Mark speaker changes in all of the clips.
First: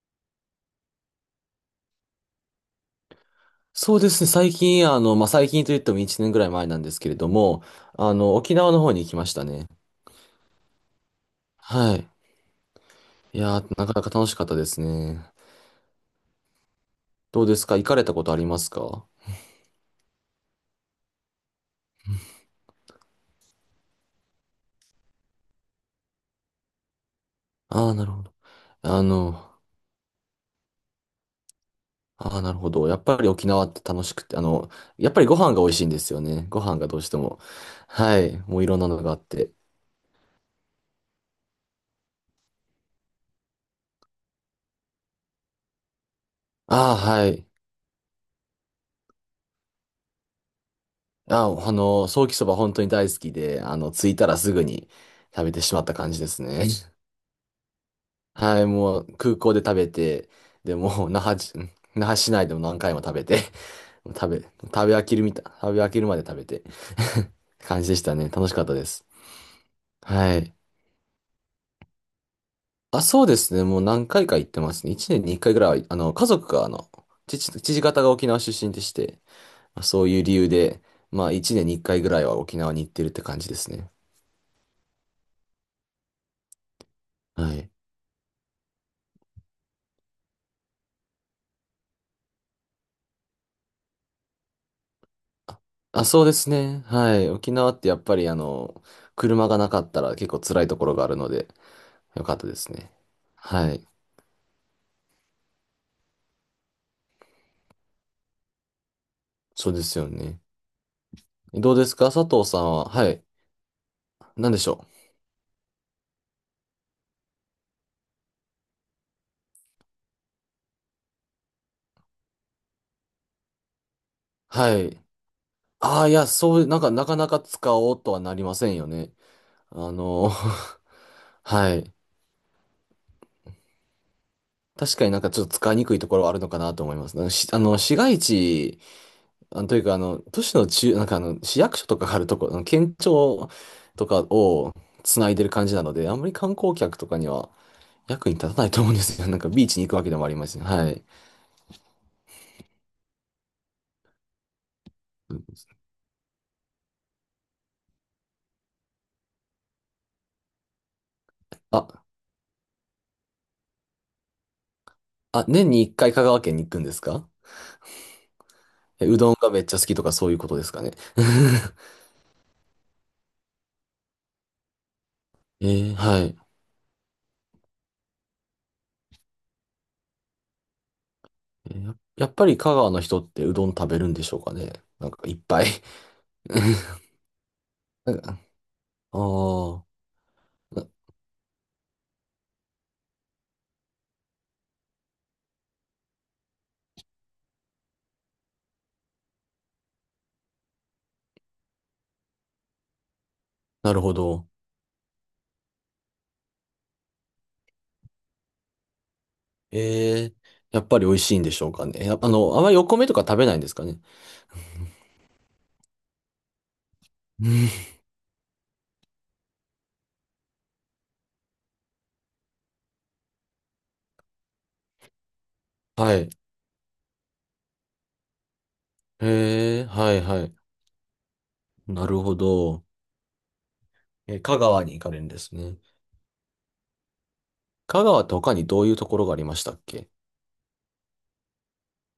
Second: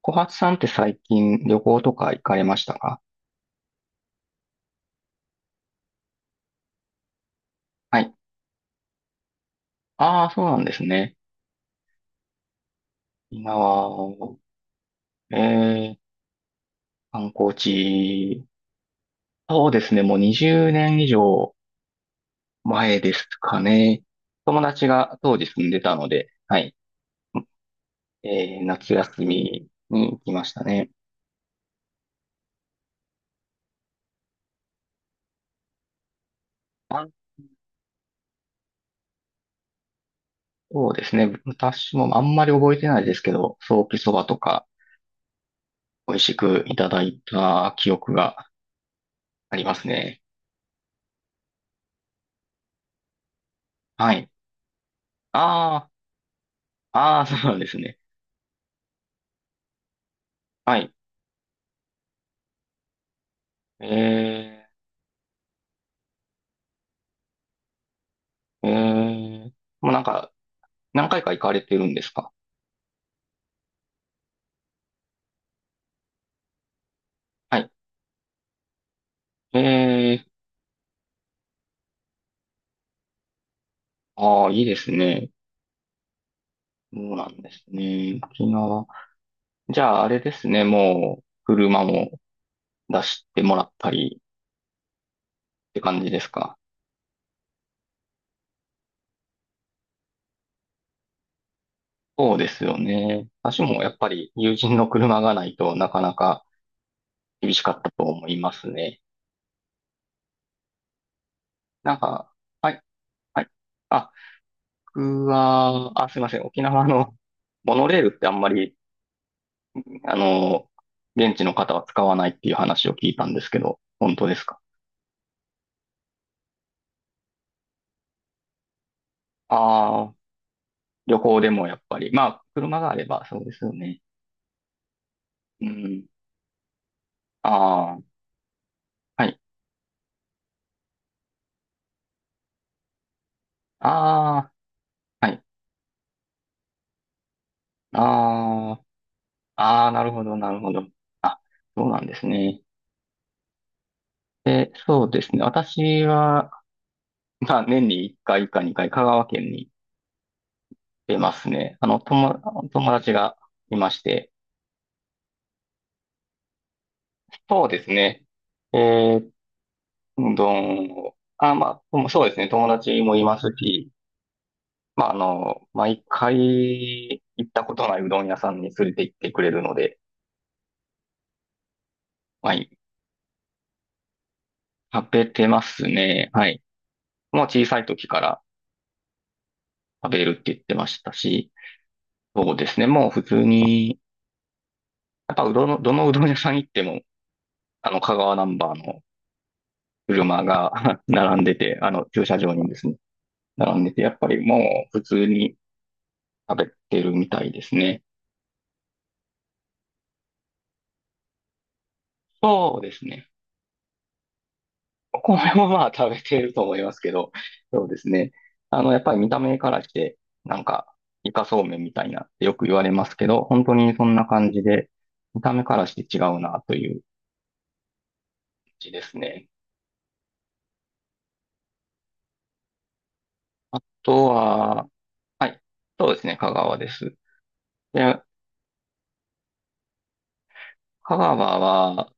Speaker 1: 小初さんって最近旅行とか行かれましたか？
Speaker 2: そうですね。最近、あの、まあ、最近といっても1年ぐらい前なんですけれども、
Speaker 1: はい。
Speaker 2: 沖縄の方に行きましたね。
Speaker 1: ああ、そうなんですね。
Speaker 2: はい。い
Speaker 1: 今
Speaker 2: やー、なかなか楽し
Speaker 1: は、
Speaker 2: かったですね。
Speaker 1: えー、観
Speaker 2: どう
Speaker 1: 光
Speaker 2: ですか、行かれたことあり
Speaker 1: 地。
Speaker 2: ますか？
Speaker 1: そうですね。もう20年以上前ですかね。友達が当時住んでたので、はい。
Speaker 2: ああー、なるほど。
Speaker 1: 夏
Speaker 2: あ
Speaker 1: 休
Speaker 2: の、
Speaker 1: みに行きましたね。
Speaker 2: ああ、なるほど。やっぱり沖縄って楽しくて、やっぱりご飯が美味しいんですよね。ご飯がどう
Speaker 1: あ、
Speaker 2: しても。はい。もういろんなのがあって。
Speaker 1: そうですね。私もあんまり覚えてないですけど、ソーキそばとか美味しくいた
Speaker 2: ああ、
Speaker 1: だい
Speaker 2: はい。
Speaker 1: た記憶がありますね。
Speaker 2: ああ、ソーキそば本当に大好きで、着
Speaker 1: は
Speaker 2: いた
Speaker 1: い。
Speaker 2: らすぐに食べてしまっ
Speaker 1: あ
Speaker 2: た感じですね。
Speaker 1: あ、ああ、そうなんですね。
Speaker 2: はい、もう空港で食べて、で、
Speaker 1: はい。
Speaker 2: もう那覇じ、那覇市内でも何回も食べて、もう食
Speaker 1: え
Speaker 2: べ飽きるみたい、食べ飽きるまで食べて 感じでしたね。楽しかっ
Speaker 1: ー、え
Speaker 2: たです。
Speaker 1: ー、もうなんか、
Speaker 2: はい。
Speaker 1: 何回か行かれてるんですか？
Speaker 2: あ、そうですね。もう何回か行ってますね。1年に1回ぐらいは、家族が、
Speaker 1: はい。
Speaker 2: 父方が沖縄出身でして、
Speaker 1: え
Speaker 2: まあそういう
Speaker 1: ー、
Speaker 2: 理由で、まあ1年に1回ぐらいは沖縄に行ってるって感じですね。
Speaker 1: ああ、いいですね。そうなんで
Speaker 2: は
Speaker 1: す
Speaker 2: い。
Speaker 1: ね。沖縄。じゃあ、あれですね。もう、車も出してもらったりって感
Speaker 2: あ、
Speaker 1: じで
Speaker 2: そう
Speaker 1: す
Speaker 2: です
Speaker 1: か？
Speaker 2: ね。はい。沖縄ってやっぱり車がなかったら結構辛いところがあるので、よか
Speaker 1: そ
Speaker 2: っ
Speaker 1: う
Speaker 2: た
Speaker 1: で
Speaker 2: で
Speaker 1: す
Speaker 2: す
Speaker 1: よ
Speaker 2: ね。
Speaker 1: ね。私
Speaker 2: は
Speaker 1: も
Speaker 2: い。
Speaker 1: やっぱり友人の車がないとなかなか厳しかったと思いますね。
Speaker 2: そうですよね。どうです
Speaker 1: なん
Speaker 2: か、佐
Speaker 1: か、
Speaker 2: 藤さ
Speaker 1: は
Speaker 2: ん
Speaker 1: い、
Speaker 2: は。はい。
Speaker 1: はい。あ、
Speaker 2: 何でしょう。
Speaker 1: 僕は、あ、すいません。沖縄の モノレールってあんまりあの、現地の方は使わないっていう話を聞いたんですけど、本当ですか？
Speaker 2: はい。ああ、いや、そう、なかなか使おうとはなりませんよね。あ
Speaker 1: ああ、
Speaker 2: の、
Speaker 1: 旅行 でも
Speaker 2: は
Speaker 1: やっ
Speaker 2: い。
Speaker 1: ぱり。まあ、車があればそうですよね。
Speaker 2: 確かになんかちょっと
Speaker 1: う
Speaker 2: 使いにくい
Speaker 1: ん。
Speaker 2: ところはあるのかなと思います。なんかし、あの、市
Speaker 1: あ
Speaker 2: 街地、
Speaker 1: あ、はい。
Speaker 2: というか、都市の中、市役所とかがあるところ、県庁とか
Speaker 1: あ
Speaker 2: をつ
Speaker 1: あ、
Speaker 2: な
Speaker 1: は
Speaker 2: いで
Speaker 1: い。
Speaker 2: る感じなので、あんまり観光客とかには役に立たない
Speaker 1: あ
Speaker 2: と思うんですよ。なんか
Speaker 1: あ、
Speaker 2: ビーチ
Speaker 1: あ
Speaker 2: に行
Speaker 1: あ、
Speaker 2: く
Speaker 1: な
Speaker 2: わけ
Speaker 1: る
Speaker 2: で
Speaker 1: ほ
Speaker 2: もあり
Speaker 1: ど、
Speaker 2: ま
Speaker 1: な
Speaker 2: す
Speaker 1: る
Speaker 2: し。
Speaker 1: ほど。
Speaker 2: はい。
Speaker 1: あ、そうなんですね。で、そうですね。私は、まあ、年に1回か2回、香川県に出ますね。
Speaker 2: あ、
Speaker 1: 友達がいまして。
Speaker 2: あ、年に一回香川県に行くんですか？
Speaker 1: そうですね。え
Speaker 2: え、う
Speaker 1: ー
Speaker 2: どんがめっちゃ好きとかそう
Speaker 1: う
Speaker 2: いうこ
Speaker 1: ど
Speaker 2: とですか
Speaker 1: ん
Speaker 2: ね。
Speaker 1: を、あ、まあ、うんそうですね、友達もいますし、まあ、毎
Speaker 2: は
Speaker 1: 回
Speaker 2: い。
Speaker 1: 行ったことないうどん屋さんに連れて行ってくれるので、
Speaker 2: やっぱ
Speaker 1: は
Speaker 2: り
Speaker 1: い、
Speaker 2: 香川の人ってうどん食べるんでしょうかね。
Speaker 1: 食べ
Speaker 2: いっ
Speaker 1: て
Speaker 2: ぱ
Speaker 1: ま
Speaker 2: い。
Speaker 1: すね。は い。もう小さい時
Speaker 2: な
Speaker 1: か
Speaker 2: んか
Speaker 1: ら
Speaker 2: ああ、
Speaker 1: 食べるって言ってま
Speaker 2: な、
Speaker 1: したし、そうですね、もう普通に、やっぱうどんの、どのうどん屋さん行っても、香川ナンバーの車が 並んでて、駐車場にですね、並んで
Speaker 2: な
Speaker 1: て、
Speaker 2: る
Speaker 1: や
Speaker 2: ほ
Speaker 1: っぱり
Speaker 2: ど。
Speaker 1: もう普通に食べてるみたいですね。
Speaker 2: えー、やっぱり美味しいんでしょうかね。やっぱあんまり
Speaker 1: そう
Speaker 2: お
Speaker 1: です
Speaker 2: 米とか
Speaker 1: ね。
Speaker 2: 食べないんですかね。
Speaker 1: お米もまあ食べてると思いますけど、
Speaker 2: うん、
Speaker 1: そうですね。やっぱり見た目からして、なんか、イカそうめんみたいなってよく言われますけど、本当にそんな感じで、見た目からし
Speaker 2: は
Speaker 1: て違
Speaker 2: い。
Speaker 1: うなという感じですね。
Speaker 2: はいはい。なるほど。
Speaker 1: あと
Speaker 2: 香川
Speaker 1: は、
Speaker 2: に行かれるんで
Speaker 1: は
Speaker 2: す
Speaker 1: い、
Speaker 2: ね。
Speaker 1: そうですね、香川です。
Speaker 2: 香
Speaker 1: で、
Speaker 2: 川って他にどういうところがありましたっけ？
Speaker 1: 香川は、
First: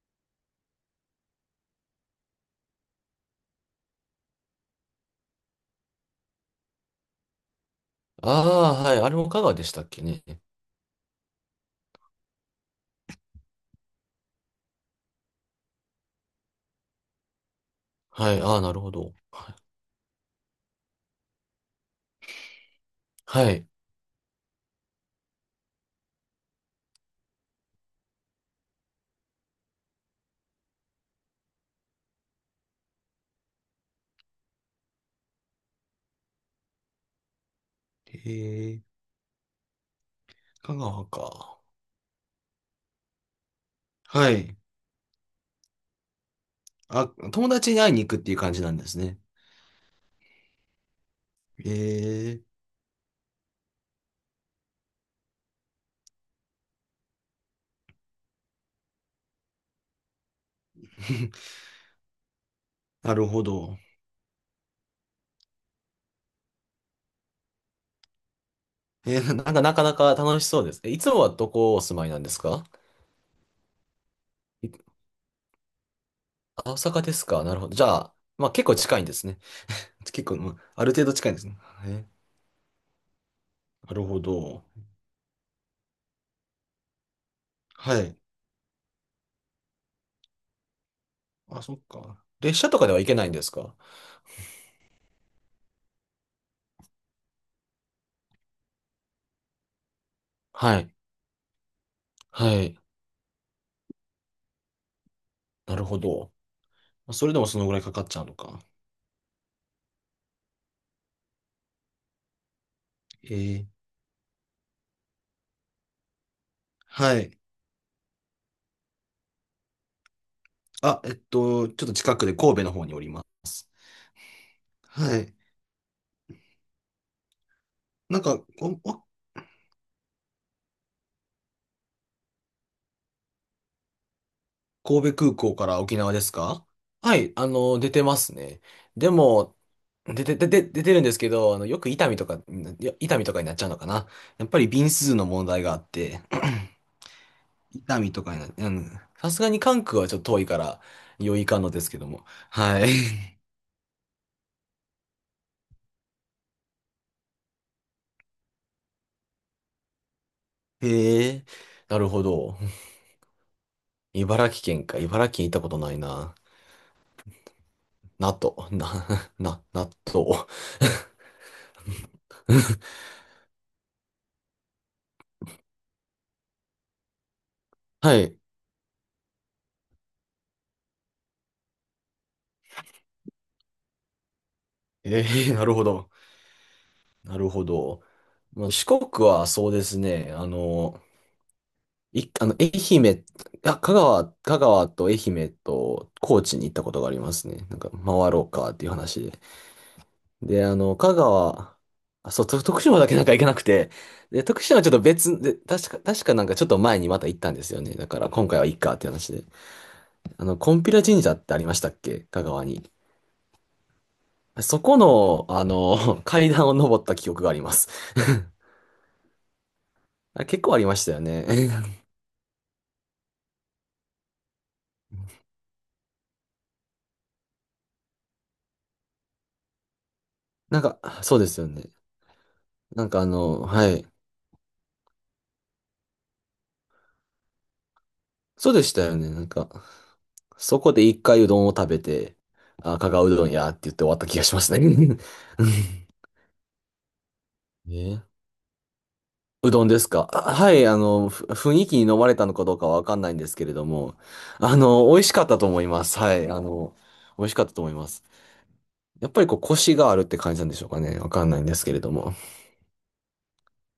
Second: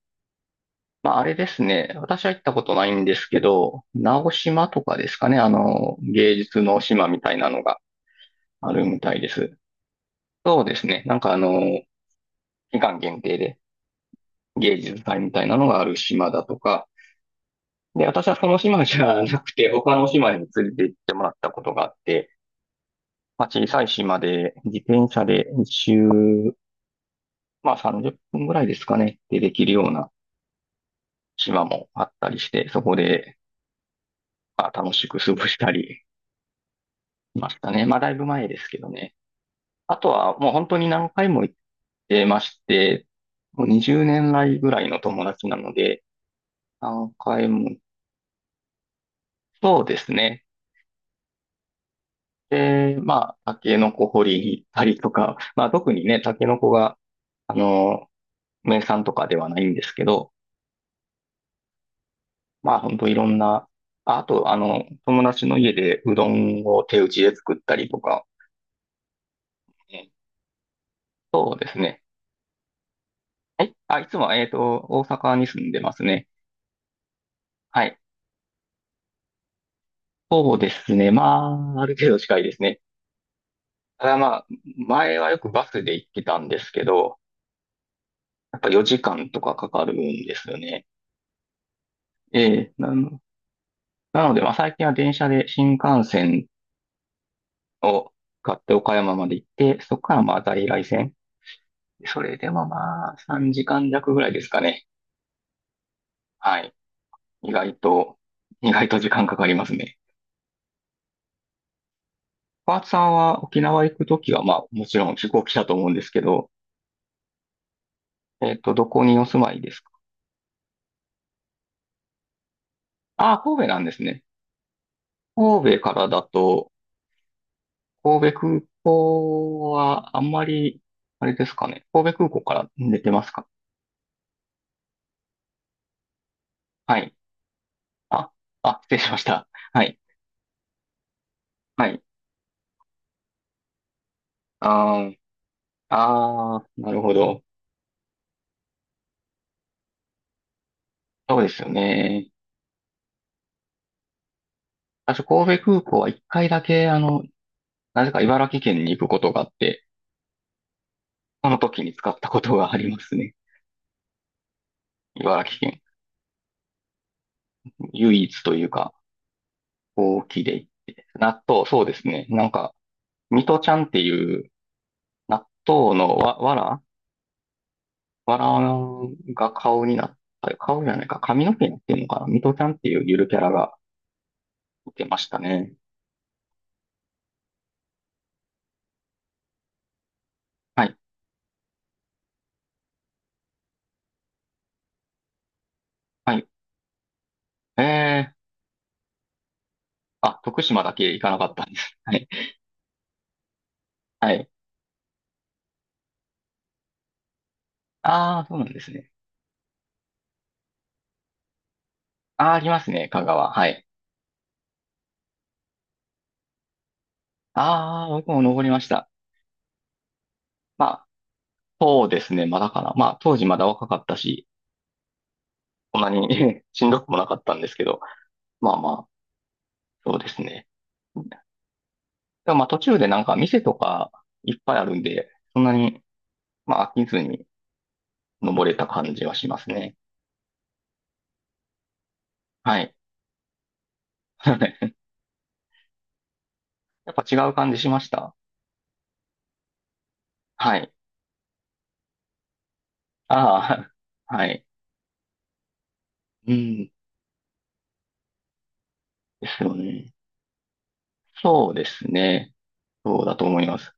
Speaker 1: まああれですね、私は行ったことないんですけど、直島とかですかね、芸術の島みたいなのが
Speaker 2: あ
Speaker 1: あ
Speaker 2: あー、
Speaker 1: る
Speaker 2: はい。
Speaker 1: み
Speaker 2: あ
Speaker 1: た
Speaker 2: れ
Speaker 1: い
Speaker 2: も
Speaker 1: で
Speaker 2: 香川
Speaker 1: す。
Speaker 2: でしたっけね。
Speaker 1: そうですね、期間限定で、芸術祭みたいなのがある島だとか、で、私
Speaker 2: は
Speaker 1: は
Speaker 2: い。
Speaker 1: そ
Speaker 2: あ
Speaker 1: の
Speaker 2: あ、なる
Speaker 1: 島
Speaker 2: ほ
Speaker 1: じ
Speaker 2: ど。
Speaker 1: ゃなくて、他の島に連れて行ってもらったことがあって、ま
Speaker 2: は
Speaker 1: あ、
Speaker 2: い。
Speaker 1: 小さい島で自転車で一周、まあ30分ぐらいですかね、でできるような島もあったりして、そこで、まあ、楽しく過ごしたりしましたね。まあだい
Speaker 2: え
Speaker 1: ぶ前ですけ
Speaker 2: え、
Speaker 1: どね。あとはもう本
Speaker 2: 香
Speaker 1: 当に
Speaker 2: 川
Speaker 1: 何回も行っ
Speaker 2: か。
Speaker 1: てまして、もう20
Speaker 2: は
Speaker 1: 年
Speaker 2: い。
Speaker 1: 来ぐらいの友達なので、
Speaker 2: あ、
Speaker 1: 何
Speaker 2: 友
Speaker 1: 回も、
Speaker 2: 達に会いに行くっていう感じなんですね。
Speaker 1: そうですね。
Speaker 2: ええ、
Speaker 1: で、まあ、タケノコ掘りに行ったりとか、まあ、特にね、タケノコが、あの、名産とかではないんですけど、まあ、本当
Speaker 2: な
Speaker 1: い
Speaker 2: る
Speaker 1: ろん
Speaker 2: ほ
Speaker 1: な、
Speaker 2: ど。
Speaker 1: ああと、あの、友達の家でうどんを手打ちで作ったりとか、
Speaker 2: なかなか楽しそうです。いつもはど
Speaker 1: そうで
Speaker 2: こ
Speaker 1: す
Speaker 2: お住
Speaker 1: ね。
Speaker 2: まいなんですか？
Speaker 1: はい。あ、いつも
Speaker 2: い
Speaker 1: 大阪に住んでますね。
Speaker 2: あ、大阪ですか？なるほど。じ
Speaker 1: は
Speaker 2: ゃ
Speaker 1: い。
Speaker 2: あ、まあ結構近いんですね。結構、う
Speaker 1: そう
Speaker 2: ん、
Speaker 1: で
Speaker 2: ある
Speaker 1: す
Speaker 2: 程
Speaker 1: ね。
Speaker 2: 度
Speaker 1: ま
Speaker 2: 近いんですね。
Speaker 1: あ、あ
Speaker 2: え
Speaker 1: る
Speaker 2: ー
Speaker 1: 程度近いですね。
Speaker 2: なる
Speaker 1: ただ
Speaker 2: ほ
Speaker 1: まあ、
Speaker 2: ど。
Speaker 1: 前はよくバスで行ってたんですけど、
Speaker 2: はい。
Speaker 1: やっぱ4時間とかかかるんですよね。
Speaker 2: あ、そっか。
Speaker 1: え
Speaker 2: 列車
Speaker 1: え、
Speaker 2: とかでは行けないんですか？
Speaker 1: なので、まあ、最近は電車で新幹線を買って岡山まで行って、そこからまあ在
Speaker 2: は
Speaker 1: 来
Speaker 2: い。
Speaker 1: 線。それで
Speaker 2: は
Speaker 1: も
Speaker 2: い。
Speaker 1: まあ3時間弱ぐらいですかね。
Speaker 2: なるほど。
Speaker 1: はい。
Speaker 2: それでも
Speaker 1: 意
Speaker 2: そのぐ
Speaker 1: 外
Speaker 2: らいかかっち
Speaker 1: と、
Speaker 2: ゃうのか。
Speaker 1: 意外と時間かかりますね。パーツさん
Speaker 2: え
Speaker 1: は沖
Speaker 2: ー
Speaker 1: 縄行くときはまあもちろん飛行機だと思うんですけど、
Speaker 2: はい。
Speaker 1: どこにお住まいですか？
Speaker 2: あ、ちょっと近くで神戸の方におりま
Speaker 1: ああ、神戸
Speaker 2: す。
Speaker 1: なんですね。
Speaker 2: はい。
Speaker 1: 神戸からだと、
Speaker 2: なん
Speaker 1: 神戸
Speaker 2: か、
Speaker 1: 空
Speaker 2: こ
Speaker 1: 港はあんまり、あれですかね。神戸空港から出てますか？
Speaker 2: 神戸空港から沖縄ですか？
Speaker 1: はい。
Speaker 2: はい、出てま
Speaker 1: あ、
Speaker 2: すね。
Speaker 1: あ、失礼
Speaker 2: で
Speaker 1: しました。
Speaker 2: も、
Speaker 1: はい。
Speaker 2: 出てるんですけど、よ
Speaker 1: は
Speaker 2: く伊
Speaker 1: い、
Speaker 2: 丹とか、いや、伊丹とかになっちゃうのかな。やっぱり便
Speaker 1: あ
Speaker 2: 数
Speaker 1: ー、
Speaker 2: の問題があって、
Speaker 1: あー、なるほど。
Speaker 2: 伊丹とかにな、うん、さすがに関空はちょっと遠いから、
Speaker 1: そ
Speaker 2: 余
Speaker 1: う
Speaker 2: い
Speaker 1: で
Speaker 2: かん
Speaker 1: すよ
Speaker 2: のですけども。
Speaker 1: ね。
Speaker 2: はい。
Speaker 1: 私、神戸空港は一回だけ、なぜか茨城県に行くことがあって、
Speaker 2: へえ、
Speaker 1: その時に
Speaker 2: なる
Speaker 1: 使っ
Speaker 2: ほ
Speaker 1: たこと
Speaker 2: ど。
Speaker 1: がありますね。
Speaker 2: 茨城県か。茨城
Speaker 1: 茨
Speaker 2: 県行っ
Speaker 1: 城
Speaker 2: たこと
Speaker 1: 県。
Speaker 2: ないな。
Speaker 1: 唯
Speaker 2: な
Speaker 1: 一とい
Speaker 2: と、
Speaker 1: う
Speaker 2: な、
Speaker 1: か、
Speaker 2: 納
Speaker 1: 大き
Speaker 2: 豆。
Speaker 1: いで 行って。納豆、そうですね。なんか、ミトちゃんっていう納豆の
Speaker 2: はい。
Speaker 1: わらが顔になった、顔じゃないか、髪の毛になってるのかな、ミトちゃんっていうゆるキャラがいてま
Speaker 2: え
Speaker 1: した
Speaker 2: な
Speaker 1: ね。
Speaker 2: るほど。なるほど。まあ、四国はそうですね。あ
Speaker 1: はい、
Speaker 2: の、い、あの、愛媛、あ、香川、香川と愛媛と
Speaker 1: は
Speaker 2: 高
Speaker 1: い。
Speaker 2: 知に行ったことがありますね。なん
Speaker 1: え
Speaker 2: か、回
Speaker 1: ー、
Speaker 2: ろうかっていう話で。
Speaker 1: あ、徳
Speaker 2: で、
Speaker 1: 島だけ行かなかったんです。はい、
Speaker 2: あ、そう、と徳島だけ行けなくて、
Speaker 1: は
Speaker 2: で、
Speaker 1: い。
Speaker 2: 徳島はちょっと別で、確かちょっと前にまた行ったんですよね。だから
Speaker 1: ああ、
Speaker 2: 今
Speaker 1: そ
Speaker 2: 回
Speaker 1: うな
Speaker 2: はい
Speaker 1: ん
Speaker 2: い
Speaker 1: です
Speaker 2: かってい
Speaker 1: ね。
Speaker 2: う話で。金毘ラ神社ってありましたっけ、香
Speaker 1: ああ、あ
Speaker 2: 川
Speaker 1: りま
Speaker 2: に？
Speaker 1: すね、香川。はい。
Speaker 2: そこの、階段を登った記憶があります。
Speaker 1: ああ、僕も 登りました。
Speaker 2: あ、結構あり
Speaker 1: ま
Speaker 2: まし
Speaker 1: あ、
Speaker 2: たよね。
Speaker 1: そうですね、まだかな。まあ、当時まだ若かったし、そんなに しんどくもなかったんですけど、まあまあ、そうですね。
Speaker 2: そうですよね。
Speaker 1: でもまあ、途中でなんか店と
Speaker 2: はい。
Speaker 1: かいっぱいあるんで、そんなに、まあ、飽きずに登
Speaker 2: そう
Speaker 1: れ
Speaker 2: で
Speaker 1: た
Speaker 2: した
Speaker 1: 感
Speaker 2: よ
Speaker 1: じ
Speaker 2: ね。
Speaker 1: はしますね。
Speaker 2: そこで一回うどんを食べて、
Speaker 1: はい。
Speaker 2: あ、香川うどんやって言って終わった気がしますね。うん
Speaker 1: やっぱ違う感じしまし
Speaker 2: ね、
Speaker 1: た。
Speaker 2: うどんですか？あ、は
Speaker 1: は
Speaker 2: い、
Speaker 1: い。
Speaker 2: 雰囲気に飲まれたのかどうかはわかんないんですけれど
Speaker 1: あ
Speaker 2: も、
Speaker 1: あ、はい。
Speaker 2: 美味しかったと思います。はい、
Speaker 1: うん、
Speaker 2: 美味しかったと思います。やっぱり
Speaker 1: で
Speaker 2: こう、
Speaker 1: すよ
Speaker 2: コシが
Speaker 1: ね。
Speaker 2: あるって感じなんでしょうかね。わかんないん
Speaker 1: そ
Speaker 2: で
Speaker 1: う
Speaker 2: す
Speaker 1: で
Speaker 2: けれ
Speaker 1: す
Speaker 2: ども。
Speaker 1: ね。そうだと思います。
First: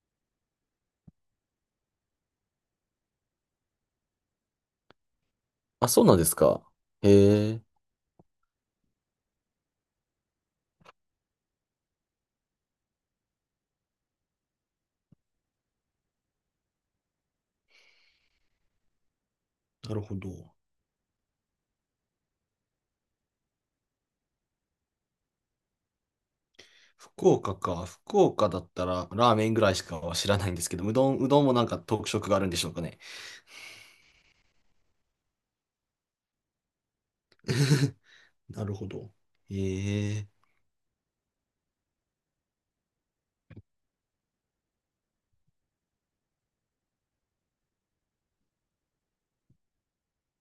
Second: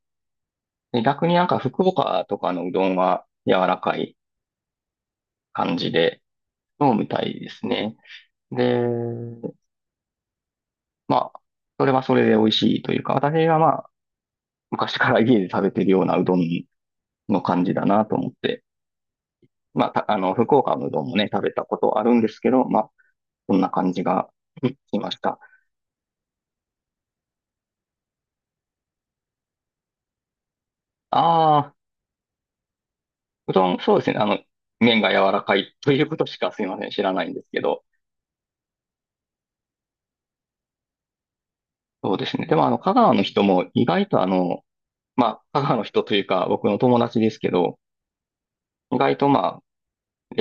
Speaker 1: で逆になんか福岡とかのうどんは柔らかい感
Speaker 2: あ、
Speaker 1: じ
Speaker 2: そうなん
Speaker 1: で
Speaker 2: ですか。
Speaker 1: 飲むみ
Speaker 2: へ
Speaker 1: たいで
Speaker 2: え。
Speaker 1: すね。で、まあ、それはそれで美味しいというか、私がまあ、昔から家で食べてるようなうどんの感じだなと思って、まあ、
Speaker 2: なる
Speaker 1: た
Speaker 2: ほ
Speaker 1: あ
Speaker 2: ど。
Speaker 1: の、福岡のうどんもね、食べたことあるんですけど、まあ、そんな感じが、うん、しました。
Speaker 2: 福岡か。福岡だったらラーメンぐらいしかは知らないんですけど、うどんもなん
Speaker 1: ああ、
Speaker 2: か特色があるんでしょうかね。
Speaker 1: うどん、そうですね。麺が柔らかいということしかすいません、知らないんですけど。
Speaker 2: なるほど。ええ。
Speaker 1: そうですね。でも、香川の人も意外とまあ、母の人というか、僕の友達ですけど、意外とまあ、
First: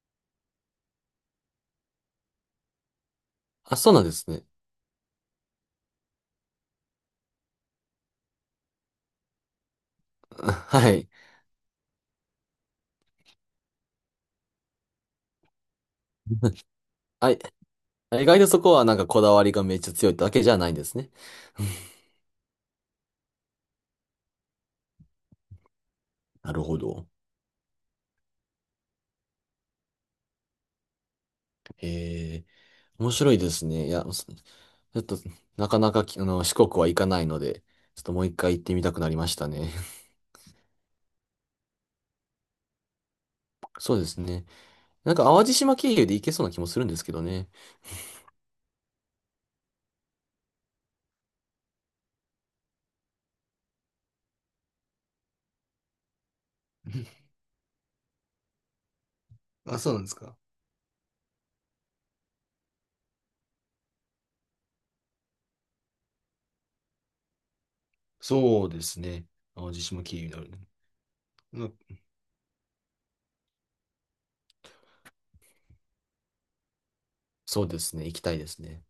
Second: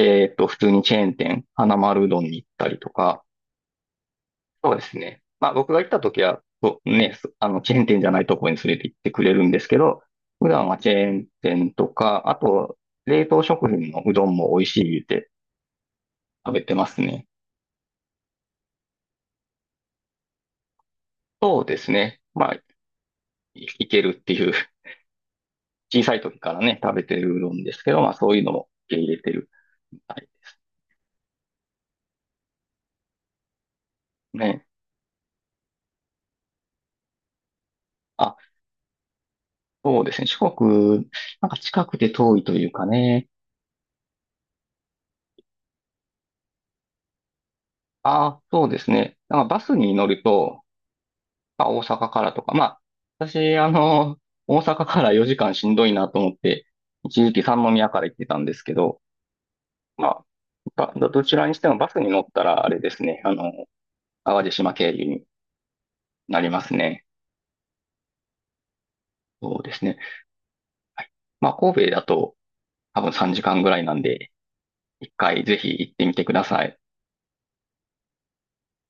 Speaker 1: 普通にチェーン店、花丸うどんに行ったりとか、
Speaker 2: あ、そうなんですね。
Speaker 1: そうですね。まあ、僕が行った時は、そうね、そあの、チェーン店じゃないところに連れて行ってくれるんですけど、普 段は
Speaker 2: は
Speaker 1: チェ
Speaker 2: い。
Speaker 1: ーン店とか、あと、冷凍食品のうどんも美味しい言って食べ てますね。
Speaker 2: あ、意外とそこはなんかこだわりがめっちゃ強いだけじゃないんですね。
Speaker 1: そうです ね。まあ、いいけるっていう、小さい時
Speaker 2: な
Speaker 1: から
Speaker 2: るほ
Speaker 1: ね、食べ
Speaker 2: ど。
Speaker 1: てるうどんですけど、まあ、そういうのも受け入れてるみたいで
Speaker 2: へえ。面白いですね。いや、ち
Speaker 1: すね。
Speaker 2: ょっと、なかなかき、あの、四国は行かないので、ちょっともう一
Speaker 1: あ、
Speaker 2: 回行ってみたくなりましたね。
Speaker 1: そうですね。四国、なんか近くて遠いというかね。
Speaker 2: そうですね。淡路島経由で行けそうな気もするんですけどね。
Speaker 1: ああ、そうですね。なんかバスに乗ると、まあ、大阪からとか、まあ、私、大阪から4時間しんどいなと思って、一 時期三宮から行ってたんですけど、
Speaker 2: あ、そうなんです
Speaker 1: ま
Speaker 2: か。
Speaker 1: あ、どちらにしてもバスに乗ったら、あれですね、淡路島経由になりますね。
Speaker 2: そうですね。
Speaker 1: そう
Speaker 2: 淡
Speaker 1: で
Speaker 2: 路
Speaker 1: すね。
Speaker 2: 島経由になるね。
Speaker 1: はい。まあ、
Speaker 2: うん、
Speaker 1: 神戸だと多分3時間ぐらいなんで、一回ぜひ行ってみてください。
Speaker 2: そうですね。行きたいですね。